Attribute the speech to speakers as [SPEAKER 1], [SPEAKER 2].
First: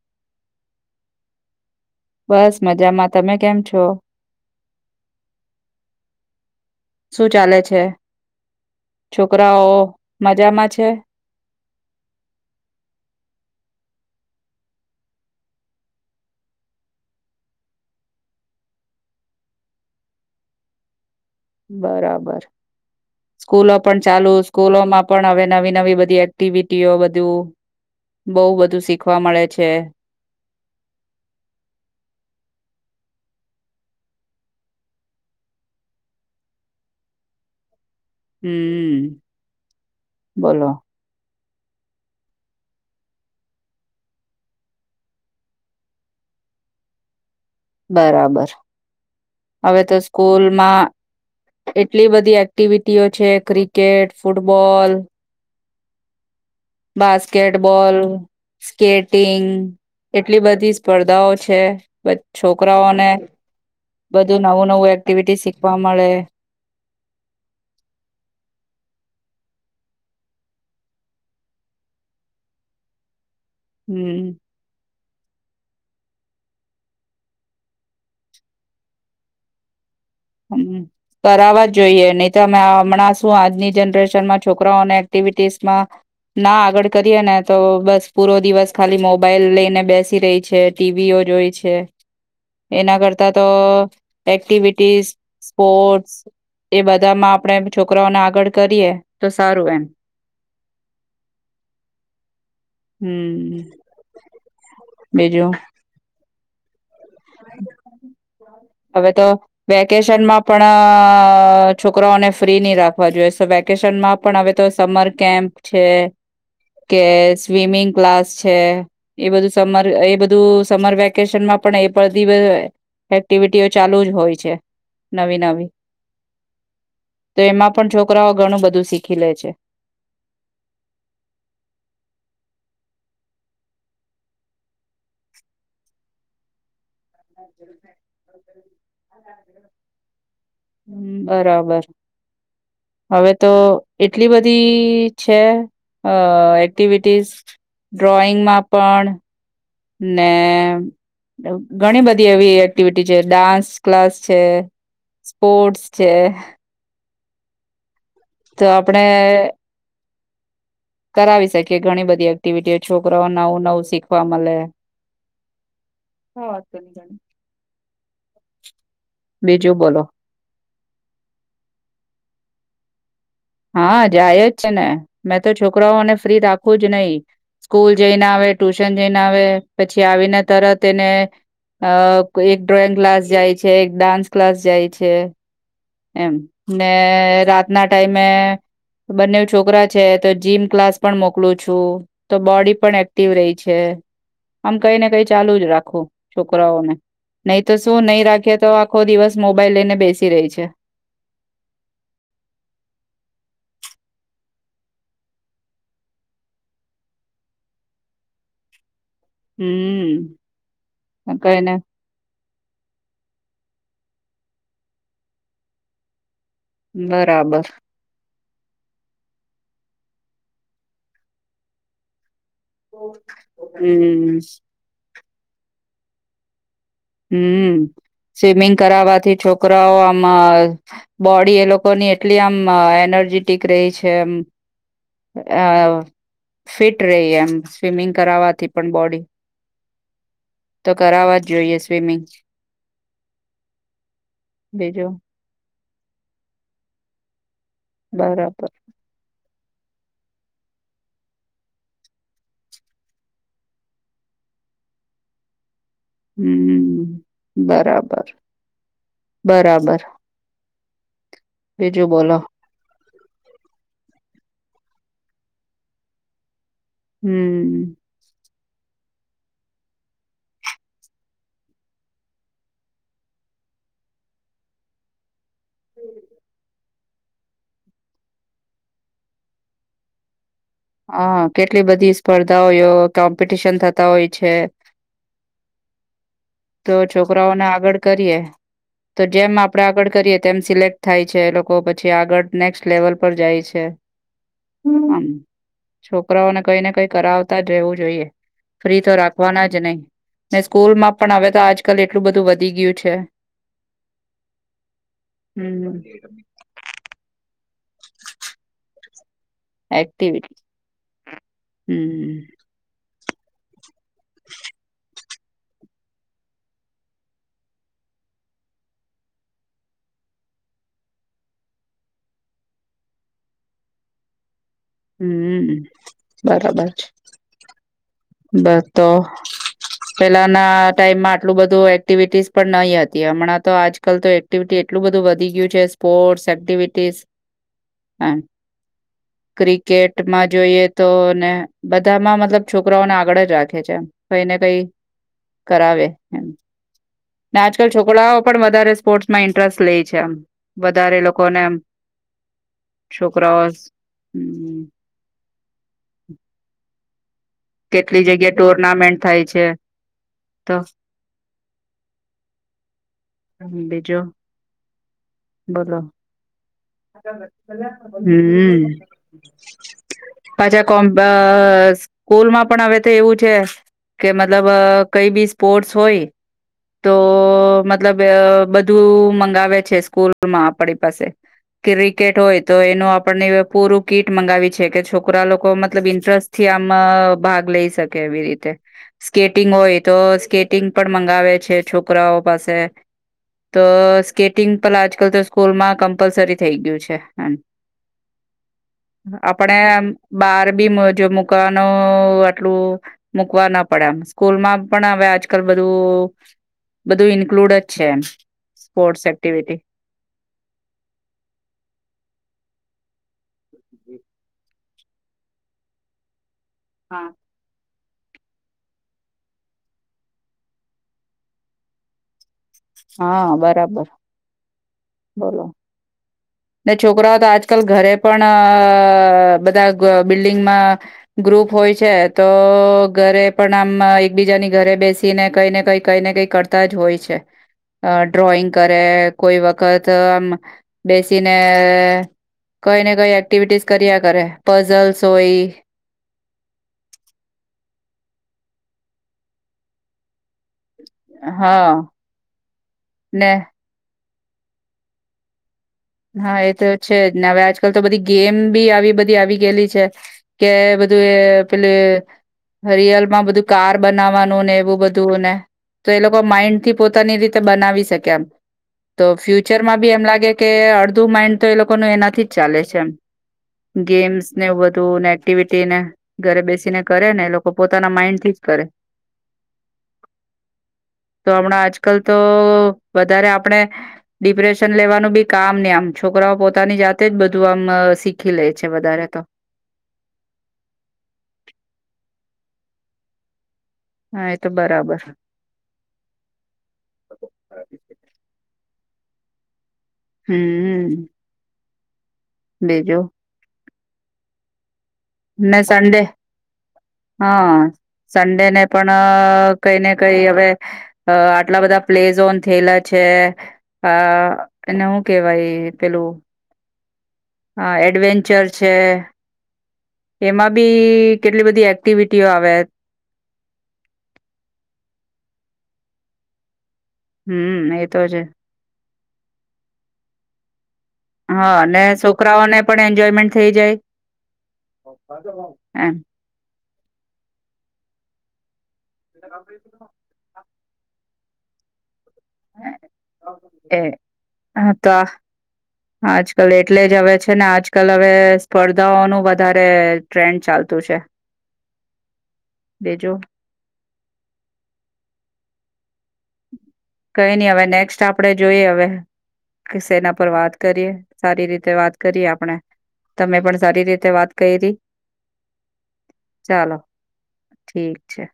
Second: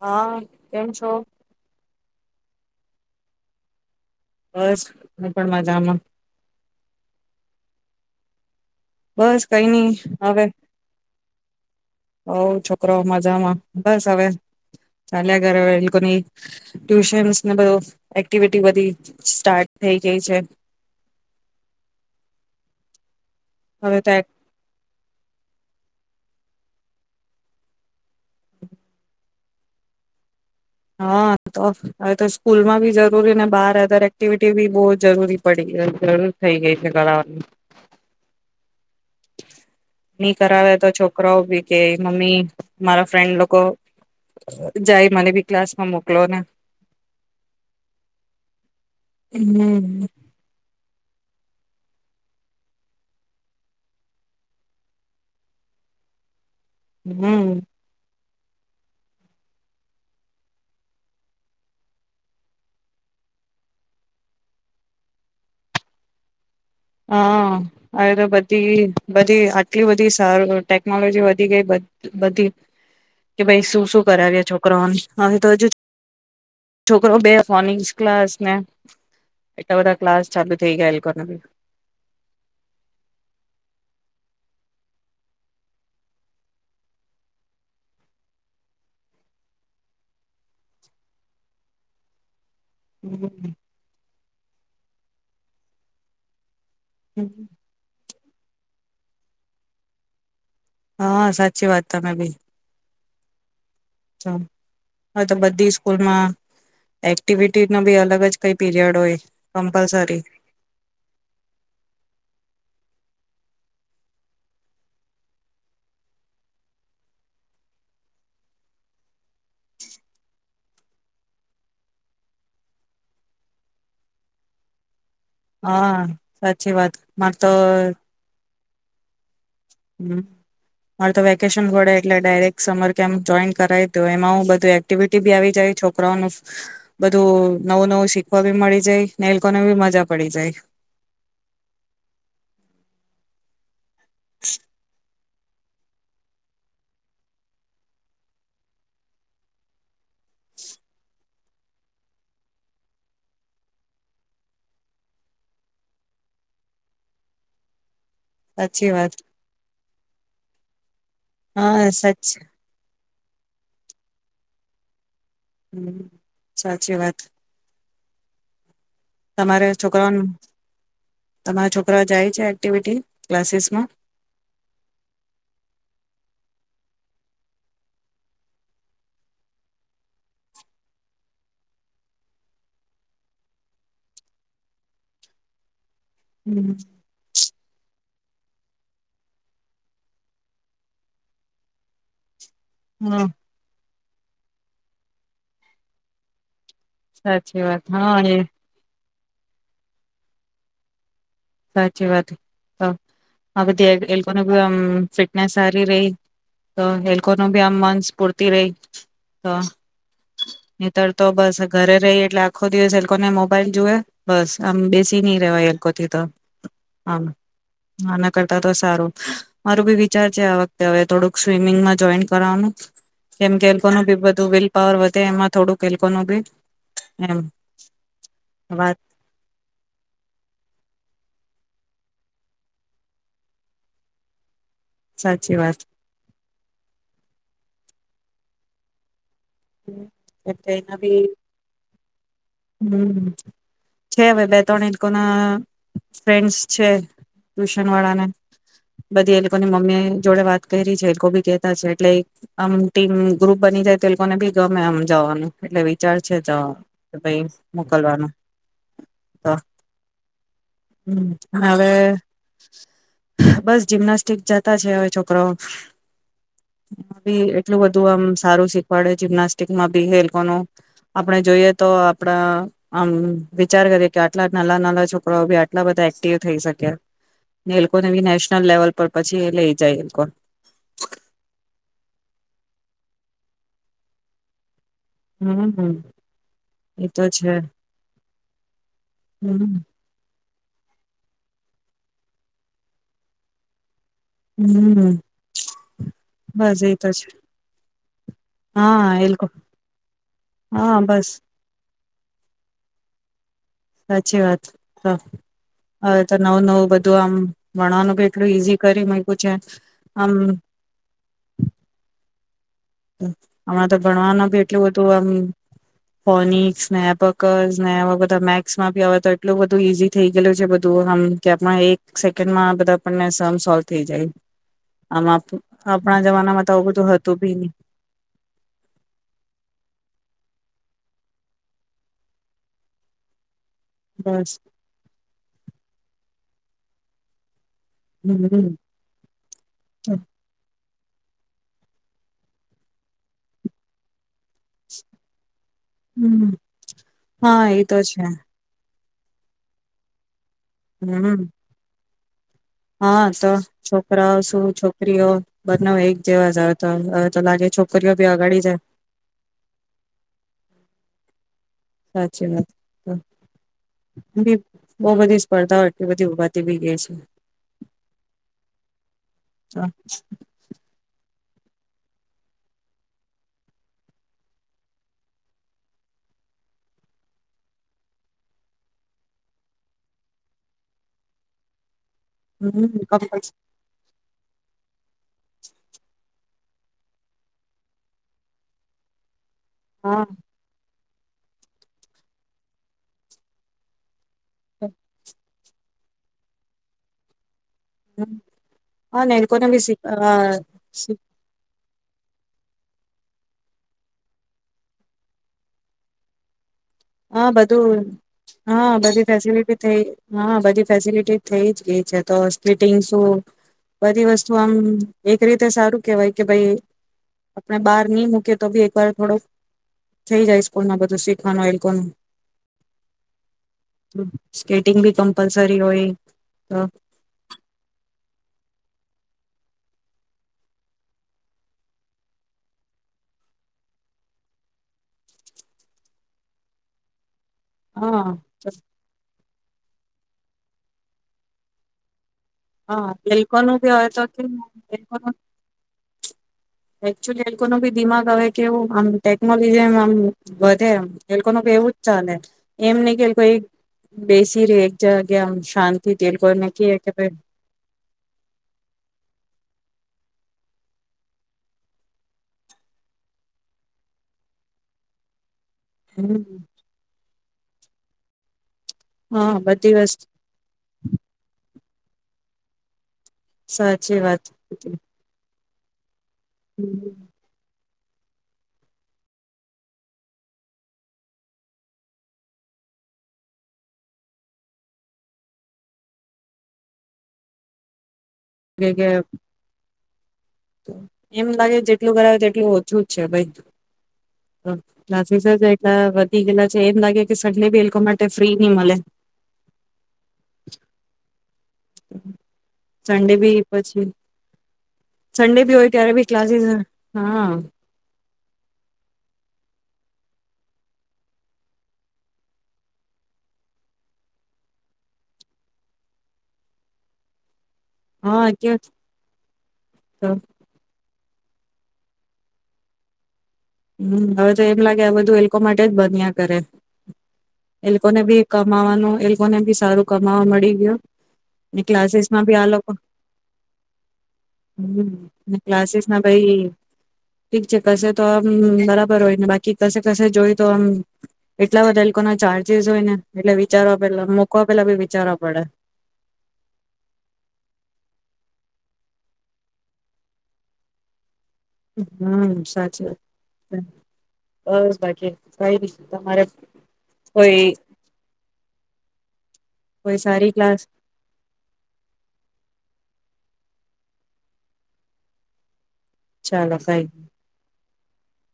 [SPEAKER 1] હા કેમ છો
[SPEAKER 2] બસ મજામાં તમે કેમ છો
[SPEAKER 1] બસ હું પણ મજામાં
[SPEAKER 2] શું ચાલે છે.
[SPEAKER 1] બસ કઈ
[SPEAKER 2] છોકરાઓ
[SPEAKER 1] નઈ હવે
[SPEAKER 2] મજામાં છે
[SPEAKER 1] હોઉ છોકરાઓ મજામાં બસ હવે ચાલ્યા ઘરે અવે એ લોકોની ટ્યુશનસને બધુ એક્ટિવિટી બધી સ્ટાર્ટ થઈ ગઈ છે.
[SPEAKER 2] બરાબર સ્કૂલો
[SPEAKER 1] હવે
[SPEAKER 2] પણ
[SPEAKER 1] તો
[SPEAKER 2] ચાલુ સ્કૂલોમાં પણ હવે નવી નવી બધી એ એક્ટિવિટીઓ બધું બહ બધું શીખવા મળે છે.
[SPEAKER 1] હા તો હવે તો સ્કૂલમાં બી જરૂરી ને બાર ઓધર એક્ટિવિટી બી બહ જરૂરી પડી જરૂર થઈ ગઈ છે કરાવાની
[SPEAKER 2] હમ
[SPEAKER 1] ની
[SPEAKER 2] બોલો
[SPEAKER 1] કરાવે તો છોકરાઓ ભી કે મમ્મી મારા ફ્રેન્ડ લોકો જાય મને બી ક્લાસમાં મોકલો ને
[SPEAKER 2] બરાબર હવે તો
[SPEAKER 1] હમ
[SPEAKER 2] સ્કૂલમાં એટલી બધી એક્ટિવિટીઓ છે ક્રિકેટ ફૂટબોલ
[SPEAKER 1] હમ
[SPEAKER 2] બાસ્કેટબોલ સ્કેટિંગ એટલી બધી સ્પર્ધાઓ છે છોકરાઓને બધું નવું નવું એક્ટિવિટી શીખવા મળે.
[SPEAKER 1] હા હવે તો બધી બધી આટલી બધી સારું ટેકનોલોજી વધી ગઈ બ બધી કે ભાઈ શું શું
[SPEAKER 2] હમ
[SPEAKER 1] કરાવ્યે છોકરાઓને હા એ તો હજુ જ છોકરો બે મોર્નિંગ ક્લાસને એટલા બધા ક્લાસ ચાલુ થઈ
[SPEAKER 2] હમ
[SPEAKER 1] ગયા એ લોકોને બી.
[SPEAKER 2] કરાવા જોઈએ નહી તો મે હમણાં શું આજની જનરેશનમાં છોકરાઓને એક્ટિવિટીસમાં ના આગળ કરીએ ને તો બસ પૂરો દિવસ ખાલી મોબાઈલ લઈને બેસી રહી છે ટીવી ઓ જોઈ છે. એના કરતા તો એક્ટિવિટીઝ સ્પોર્ટસ એ બધામાં આપણેે છોકરાઓને આ આગળ કરીએ તો સારું એમ
[SPEAKER 1] હા સાચી વાત તમેં ભી
[SPEAKER 2] [inaudible]
[SPEAKER 1] [inaudible] હવે તો
[SPEAKER 2] બીજું
[SPEAKER 1] બધી સ્કૂલ માં એક્ટિવિટી નો બી અલગ જ કઈ પીરિયડ
[SPEAKER 2] હવે
[SPEAKER 1] હોય
[SPEAKER 2] તો
[SPEAKER 1] કમ્પલસરી
[SPEAKER 2] વેકેશનમાં પણ છોકરાઓને ફ્રી નહી રાખ જોએ વેકેશનમાં પણ હવે તો સમર કેમ્પ છે કે સ્વિમિંગ ક્લાસ છે એ બધું સમર એ બધું સમર વેકેશનમાં પણ એ એક્ટિવિટીઓ ચાલુ જ હોય છે નવી નવી
[SPEAKER 1] હા સાચી વાત મારે તો
[SPEAKER 2] જોછ
[SPEAKER 1] હ મારે તો વેકેશન ઘડે એટલે ડાયરેક સમર કેમ જોઈન કરાય તો એમાં હ બધું એક્ટિવિટી બી આવી જાય છોકરાઓનું બધું નવું નવું શીખવા બી મળી જાય ને લોકોનેી મજા પડી જાય
[SPEAKER 2] હ બરાબર હવે તો એટલી બધી છે એક્ટિવિટીઝ ડ્રોઈંગમાં પણ [inaudible] ઘણી બધી એવી એક્ટિવિટી છે ડાન્સ ક્લાસ છે સ્પોર્ટ્સ છે તો
[SPEAKER 1] સાચી
[SPEAKER 2] આપણે
[SPEAKER 1] વાત
[SPEAKER 2] કરાવી શકી
[SPEAKER 1] હા
[SPEAKER 2] ઘણી બધી
[SPEAKER 1] સાચી
[SPEAKER 2] એક્ટિવિટીઓો છોકરો નવું નવું શીખવા મળે
[SPEAKER 1] હમ
[SPEAKER 2] હા વાત કરી
[SPEAKER 1] સાચી
[SPEAKER 2] જાણે
[SPEAKER 1] વાત તમારે
[SPEAKER 2] બીજું બોલો
[SPEAKER 1] છોકરાઓનું તમારા છોકરા જાય છે એક્ટિવિટી ક્લાસીસમાં
[SPEAKER 2] હા જાય જ છે ને મેં તો છોકરાઓને ફ્રી રાખ ું જ નહીિ સ્કૂલ જઈને આવે ટ્યુશન જઈને આવે પછી આવીને તરત એને અ એક ડ્રોઈંગ ક્લાસ જાય છે એક ડાન્સ ક્લાસ જાય છે એમ
[SPEAKER 1] હમ
[SPEAKER 2] ને રાતના ટાઈમ બંને છોકરા છે તો જીમ ક્લાસ પણ મોકલું છું તો બોડી પણ
[SPEAKER 1] હા
[SPEAKER 2] એક્ટિવ રહી છે આમ કઈ ને કઈ ચાલુ જ રાખો છોક
[SPEAKER 1] સાચી
[SPEAKER 2] નહી તો
[SPEAKER 1] વાત
[SPEAKER 2] શું
[SPEAKER 1] હા
[SPEAKER 2] નહી
[SPEAKER 1] એ
[SPEAKER 2] રાખે તો આખો દિવસ મોબાઈલ લઈને બેસી રહી છે
[SPEAKER 1] સાચી વાત તો આ બધીી આમ ફિટનેસ સારી રહી તો એ ન ભી આમ મન સ્ફૂર્તિ રહી તો
[SPEAKER 2] હમ
[SPEAKER 1] નીિતળ તો બસ
[SPEAKER 2] કઈને
[SPEAKER 1] ઘરે રહી એટલે આખો દિવસ એ લોકોને મોબાઈલ જુવે બસ આમ બેસી નહી રવાય એ લોકોકોથી તો
[SPEAKER 2] બરાબર
[SPEAKER 1] માર બી વિચાર છે આ વખતે હવે થોડું સ્વિમિંગ જો કરવાનું કેમ કે કોનું બી
[SPEAKER 2] હમ
[SPEAKER 1] બધું વિલ પાવર તે એમાં થોડું એ લોકોનું બી એમ
[SPEAKER 2] હમ સ્વિમિંગ
[SPEAKER 1] વાત
[SPEAKER 2] કરાવવાથી છોકરાઓ આમ બોડી એ લોકોની એટલી આમ એનર્જેટિક રહે છે એમ
[SPEAKER 1] સાચી
[SPEAKER 2] આ
[SPEAKER 1] વાત
[SPEAKER 2] આ ફિટ રહી એમ સ્વિમિંગ કરાવવાથી પણ બોડી
[SPEAKER 1] [unintelligible]
[SPEAKER 2] તો
[SPEAKER 1] એના ભી
[SPEAKER 2] કરાવવા જ જોઈએ સ્વિમિંગ
[SPEAKER 1] હમ છે હવે બે ત્રણ એ
[SPEAKER 2] બીજું
[SPEAKER 1] લોકોના ફ્રેન્ડસ છે ટ્યુશન વાળા ને
[SPEAKER 2] બરાબર
[SPEAKER 1] બધી લોકો મમ્મી જોડે વાત કરી છે એ લોકો બી કેતા છે એટલે આમ ટીમ ગ્રુપ બની જાય તો ને બી ગમે આમ જવાનું એટલે વિચાર છે તો
[SPEAKER 2] હમ
[SPEAKER 1] કે ભાઈ મોકલવાનું
[SPEAKER 2] બરાબર
[SPEAKER 1] તો
[SPEAKER 2] બરાબર
[SPEAKER 1] હમ હવે
[SPEAKER 2] બીજું બોલો
[SPEAKER 1] બસ જીમનાસ્ટિકમાં જતા છે હવે છોકરા હે એટલું
[SPEAKER 2] હમ
[SPEAKER 1] બધું આમ સારું શે પડે જીમનાસ્ટિકમાં બી એ લોકોનું આપણે જોઈએ તો આપડા આમ વિચાર કરીએ કે આટલા નાના નાના છોકરાઓ બી આટલા બધા એક્ટિવ થઈ શક્યા એ લોકોને બી નેશનલ લેવલ પર પછી લઈ જાય એ
[SPEAKER 2] હા કેટલી બધી સ્પર્ધાઓઓ કોમ્પિટિશન થતા હોય છે
[SPEAKER 1] હમ્મ
[SPEAKER 2] તો
[SPEAKER 1] એ છે
[SPEAKER 2] છોકરાઓને આગળ કરીએ તો જેમ
[SPEAKER 1] હમ
[SPEAKER 2] આપડે આગળ કરીએ તેમ સિલેક્ટ થાય છે એ લોકો પછી આગળ નેક્સ્ટ લેવલ પર જાય છે
[SPEAKER 1] હમ
[SPEAKER 2] આમ છોકરાઓને
[SPEAKER 1] બસ
[SPEAKER 2] કઈને
[SPEAKER 1] એ તો
[SPEAKER 2] કઈ
[SPEAKER 1] છે
[SPEAKER 2] કરાવતા જ રહેવું જોઈએ ફ્રી તો
[SPEAKER 1] હા એ લોકો
[SPEAKER 2] રાખવાના જ નહી ને સ્કૂલ
[SPEAKER 1] હા
[SPEAKER 2] માં
[SPEAKER 1] બસ
[SPEAKER 2] પણ હવે તો આજ આકાલ એટલું બધું વધી ગયું છે
[SPEAKER 1] સાચી વાત તો
[SPEAKER 2] હમ
[SPEAKER 1] હવે તો નવું નવું બધું આમ ભણવાનું બી એટલું ઈઝી કરી છે આમ
[SPEAKER 2] એક્ટિવિટી હમ
[SPEAKER 1] [unintelligible] ભણવાનું બી એટલું બધું આમ ફનિકસને એપકસ ને એવા બધાં મેક્સમાં બી હવેતો એટલું બધું ઈઝી થઈ ગેલું છે બધું આમ કે એપમાં એક સેકન્ડમાં બધાં આપણને સોલ થઈ જાય. આમ
[SPEAKER 2] હમ
[SPEAKER 1] આપણા જમાનામાં તો આવું બધું હતું બી નહી.
[SPEAKER 2] બસ તો પેલાના ટાઈમમાં આટલું બધું એક્ટિવિટીસ પણ નહી હતી હમણાં તો આજકલતો
[SPEAKER 1] બસ
[SPEAKER 2] એક્ટિવિટી એટલું બધું વધી ગયું છે સ્પોર્ટ્સ એક્ટિવિટીસ. પાન
[SPEAKER 1] હમ
[SPEAKER 2] ક્રિકેટમાં જોઈએ તોને બધામાં મતલબ છો છોકરાઓને આગળ જ રાખે છે એમ. કઈને કઈ કરાવે એમ
[SPEAKER 1] હમ
[SPEAKER 2] ને
[SPEAKER 1] હા એ
[SPEAKER 2] આજકાલ
[SPEAKER 1] તો છે
[SPEAKER 2] છોકરાઓ પણ વધારે સ્પોર્ટ્માં ઇન્ટરેસ્ટ લે છે આમ. વધારે
[SPEAKER 1] હમ
[SPEAKER 2] લોકોને આમ.
[SPEAKER 1] હા, તો છોકરાઓ શું
[SPEAKER 2] હમ
[SPEAKER 1] છોકરીઓ બંનેવ એક જેવા જ અવેતો અવે
[SPEAKER 2] કેટલી જગ્યા ટુર્નામેન્ટ થાય છે તો
[SPEAKER 1] સાચી વાત
[SPEAKER 2] બીજું
[SPEAKER 1] [unintelligible] બો બધી સ્પર્ધાઓ
[SPEAKER 2] બોલો
[SPEAKER 1] એટલી બધી ઉભાતી બી. ગઈ
[SPEAKER 2] હમ,
[SPEAKER 1] છે
[SPEAKER 2] [inaudible] પાછા કોમબા અ સ્કૂલમાં પણ હવે તો એવું છે કે મતલબ કઈ બી સ્પોર્ટસ હોય તો મતલબ બધું મંગાવે છે સ્કૂલમાં આપણી પાસે. કિરેય. કેટ હોય તો
[SPEAKER 1] હમ
[SPEAKER 2] એનું
[SPEAKER 1] કમ્પલ
[SPEAKER 2] આપણને પૂરું કીટ મંગાવી છે કે છોકરા લોકો મતલબ ઇન્ટરસ્ટ થી આમા ભાગ લઈ શકે એવી રીતે. સ્કેટિંગ હોય તો
[SPEAKER 1] હા
[SPEAKER 2] સ્કેટિંગ પણ મંગાવે છે છોકરાઓ પાસે તો સ્કેટિંગ પણ આજકલ તો સ્કૂલમાં કંપલસરી થેય ગયું છે અન
[SPEAKER 1] હા ને એ
[SPEAKER 2] [inaudible]
[SPEAKER 1] લોકોને
[SPEAKER 2] આપડે
[SPEAKER 1] બી શીખ
[SPEAKER 2] આમ
[SPEAKER 1] અ
[SPEAKER 2] બારબી
[SPEAKER 1] શીખ
[SPEAKER 2] જો મૂકવાનું નો આટલું મૂકવા ના પાડે આમ સ્કૂલમાં પણ હવે આજકાલ બધું બધું
[SPEAKER 1] હ
[SPEAKER 2] ઇન્ક્લુડ જ
[SPEAKER 1] બધું
[SPEAKER 2] છે એમ
[SPEAKER 1] હા બધી
[SPEAKER 2] સ્પોર્ટ્સ
[SPEAKER 1] ફેસિલટી
[SPEAKER 2] એક્ટિવિટી
[SPEAKER 1] થઈ હ બધી ફેસલટી થઈ જ ગઈ છે તો સ્ટિંગ શું બધી વસ્તુ આમ એક રીતે સારું કેવાય. કે ભઈ આપણે બાર ની મૂકે તોબી એક વાર થોડુંક થઈ જાય સ્કૂલમાં બધું શીખવાનું કોનું.
[SPEAKER 2] હા, બરાબર.
[SPEAKER 1] િંગ ભી
[SPEAKER 2] બોલો
[SPEAKER 1] કમ્પલસરી હોય તો
[SPEAKER 2] ને છોકરાઓ તો આજકાલ ઘરે પણ અ બધા બિલ્ડિંગમાં ગ્રુપ હોય છે તો ઘરે પણ આમ એકબીજાની ઘરે બેસીને કઈ ને કઈ કઈ ને કઈ કરતા જ હોય છે અ
[SPEAKER 1] હા
[SPEAKER 2] ડ્રોઈંગ કરે કોઈ વક્ત તો આ બે તેને
[SPEAKER 1] હા એ લોકોનુ ભી હવે તો
[SPEAKER 2] પઝલ્સ
[SPEAKER 1] [unintelligible]
[SPEAKER 2] હોય
[SPEAKER 1] એકચુલી એ લોકોનુ બી દિમાગ હવે કેવું આમ ટેકનોલોજી એમ કે એ લોકોનુ એવું
[SPEAKER 2] હા
[SPEAKER 1] જ ચાલે એમ નહી કે
[SPEAKER 2] ને
[SPEAKER 1] બેસી રેય એક જગ્યામ શાંત
[SPEAKER 2] હા એ તો છે જ ને અવે આજ આજ કાલ તો બધી ગેમ બી આવી બધી આવી ગયલી છે કે બધું એ પેલી રિયલમાં બધું કાર બનાવાનું ને એવું બધું ને તો એ લોકો
[SPEAKER 1] હમ
[SPEAKER 2] માઇન્ડથી પોતાની રીત તે બનાવી શકે એમ તો
[SPEAKER 1] હા બધી
[SPEAKER 2] ફ્યુચરમાં બી
[SPEAKER 1] વસ્તુ
[SPEAKER 2] એમ લાગે કે મેન તો એ લોકોને એનાથી જ ચાલે છે એમ
[SPEAKER 1] સાચી વાત
[SPEAKER 2] ગેમ્સને બધું એકટીવિટીને ઘરે બેસીને કરે ને એ લોકો પોતાના માઈન્ડથી જ કરે તો હમણા આજકાલ તો વધારે આપણે ડિપ્રેશન લેવાનું બી કામ ની છોકરાઓ પોતાની જાતે જ બધું આમ સી ખી લે છે
[SPEAKER 1] કે
[SPEAKER 2] વધારે તો
[SPEAKER 1] એમ લાગે જેટલું કરાવે તેટલું ઓછું જ છે
[SPEAKER 2] હા એ તો
[SPEAKER 1] ભાઈ
[SPEAKER 2] બરાબર
[SPEAKER 1] [unintelligible] એટલા વધી ગેલા છે એમ લાગે કે સગલી બી એ લોકો માટે ફ્રીની મલે
[SPEAKER 2] હમ
[SPEAKER 1] [inaudible]
[SPEAKER 2] બીજું
[SPEAKER 1] સંડે ભી પછી સંન્ડે ભી
[SPEAKER 2] ને
[SPEAKER 1] હોય ત્યારે
[SPEAKER 2] સન્ડે
[SPEAKER 1] બી ક્લાસીસ હા
[SPEAKER 2] સન્ડે ને પણ કઈ ને કઈ હવે આટલા બધા પ્લેઝ ઓન થયેલા છે આ એને શું કેવાય પેલું હ
[SPEAKER 1] હા
[SPEAKER 2] એડવેન્ચર
[SPEAKER 1] કે
[SPEAKER 2] છે
[SPEAKER 1] તો
[SPEAKER 2] એમાં બી કે કેટલી બધી એક્ટિવિટીઓ આવે
[SPEAKER 1] હમ હવે તો એમ લાગે આ બધું એ લોકો માટે જ બન્યા કરે
[SPEAKER 2] હમ
[SPEAKER 1] એ લોકોને
[SPEAKER 2] તો છે
[SPEAKER 1] બી કમાવાનું એ લોકોને બી સારું કમાવા મળી ગયુ
[SPEAKER 2] હા
[SPEAKER 1] ને
[SPEAKER 2] અને
[SPEAKER 1] ક્લાસીસમાં બી આ
[SPEAKER 2] છોકરાઓને
[SPEAKER 1] લોકો
[SPEAKER 2] પણ એન્જોયમેન્ટ થઈ જાય
[SPEAKER 1] હમ
[SPEAKER 2] એમ
[SPEAKER 1] ક્લાસીસમાં ભાઈ ઠીક છે કશે તો હમમ બરાબ ર હોય ને બાકી કશે કશે જોઈ તો આમ એટલા બધા લોકોના ચાર્જસ હોય ને એટલે
[SPEAKER 2] એ
[SPEAKER 1] વિચારવા પેલા મૂકવા પેલા
[SPEAKER 2] હા
[SPEAKER 1] બી
[SPEAKER 2] તો
[SPEAKER 1] વિચારવા પડે
[SPEAKER 2] આજકાલ એટલે જ હવે છે ને આજકાલ હવે સ્પર્ધાઓનું વધારે ટ્રેન્ડ ચાલતું છે.
[SPEAKER 1] હમ સાચું
[SPEAKER 2] બીજું
[SPEAKER 1] બસ. બાકી કાય નહી તમારે.
[SPEAKER 2] કઈ
[SPEAKER 1] કોઈ
[SPEAKER 2] નહી હવે નેક્સ્ટ આપણેે જોઈએ. હવે કે
[SPEAKER 1] કોઈ
[SPEAKER 2] સેના પર
[SPEAKER 1] સારી
[SPEAKER 2] વાત
[SPEAKER 1] ક્લાસ
[SPEAKER 2] કરીએ સારી રીતે વાત કરીએ આપણે. તમે પણ સારી રીતે વાત કૈરી.
[SPEAKER 1] ચાલો કાય.
[SPEAKER 2] ઠીક છે.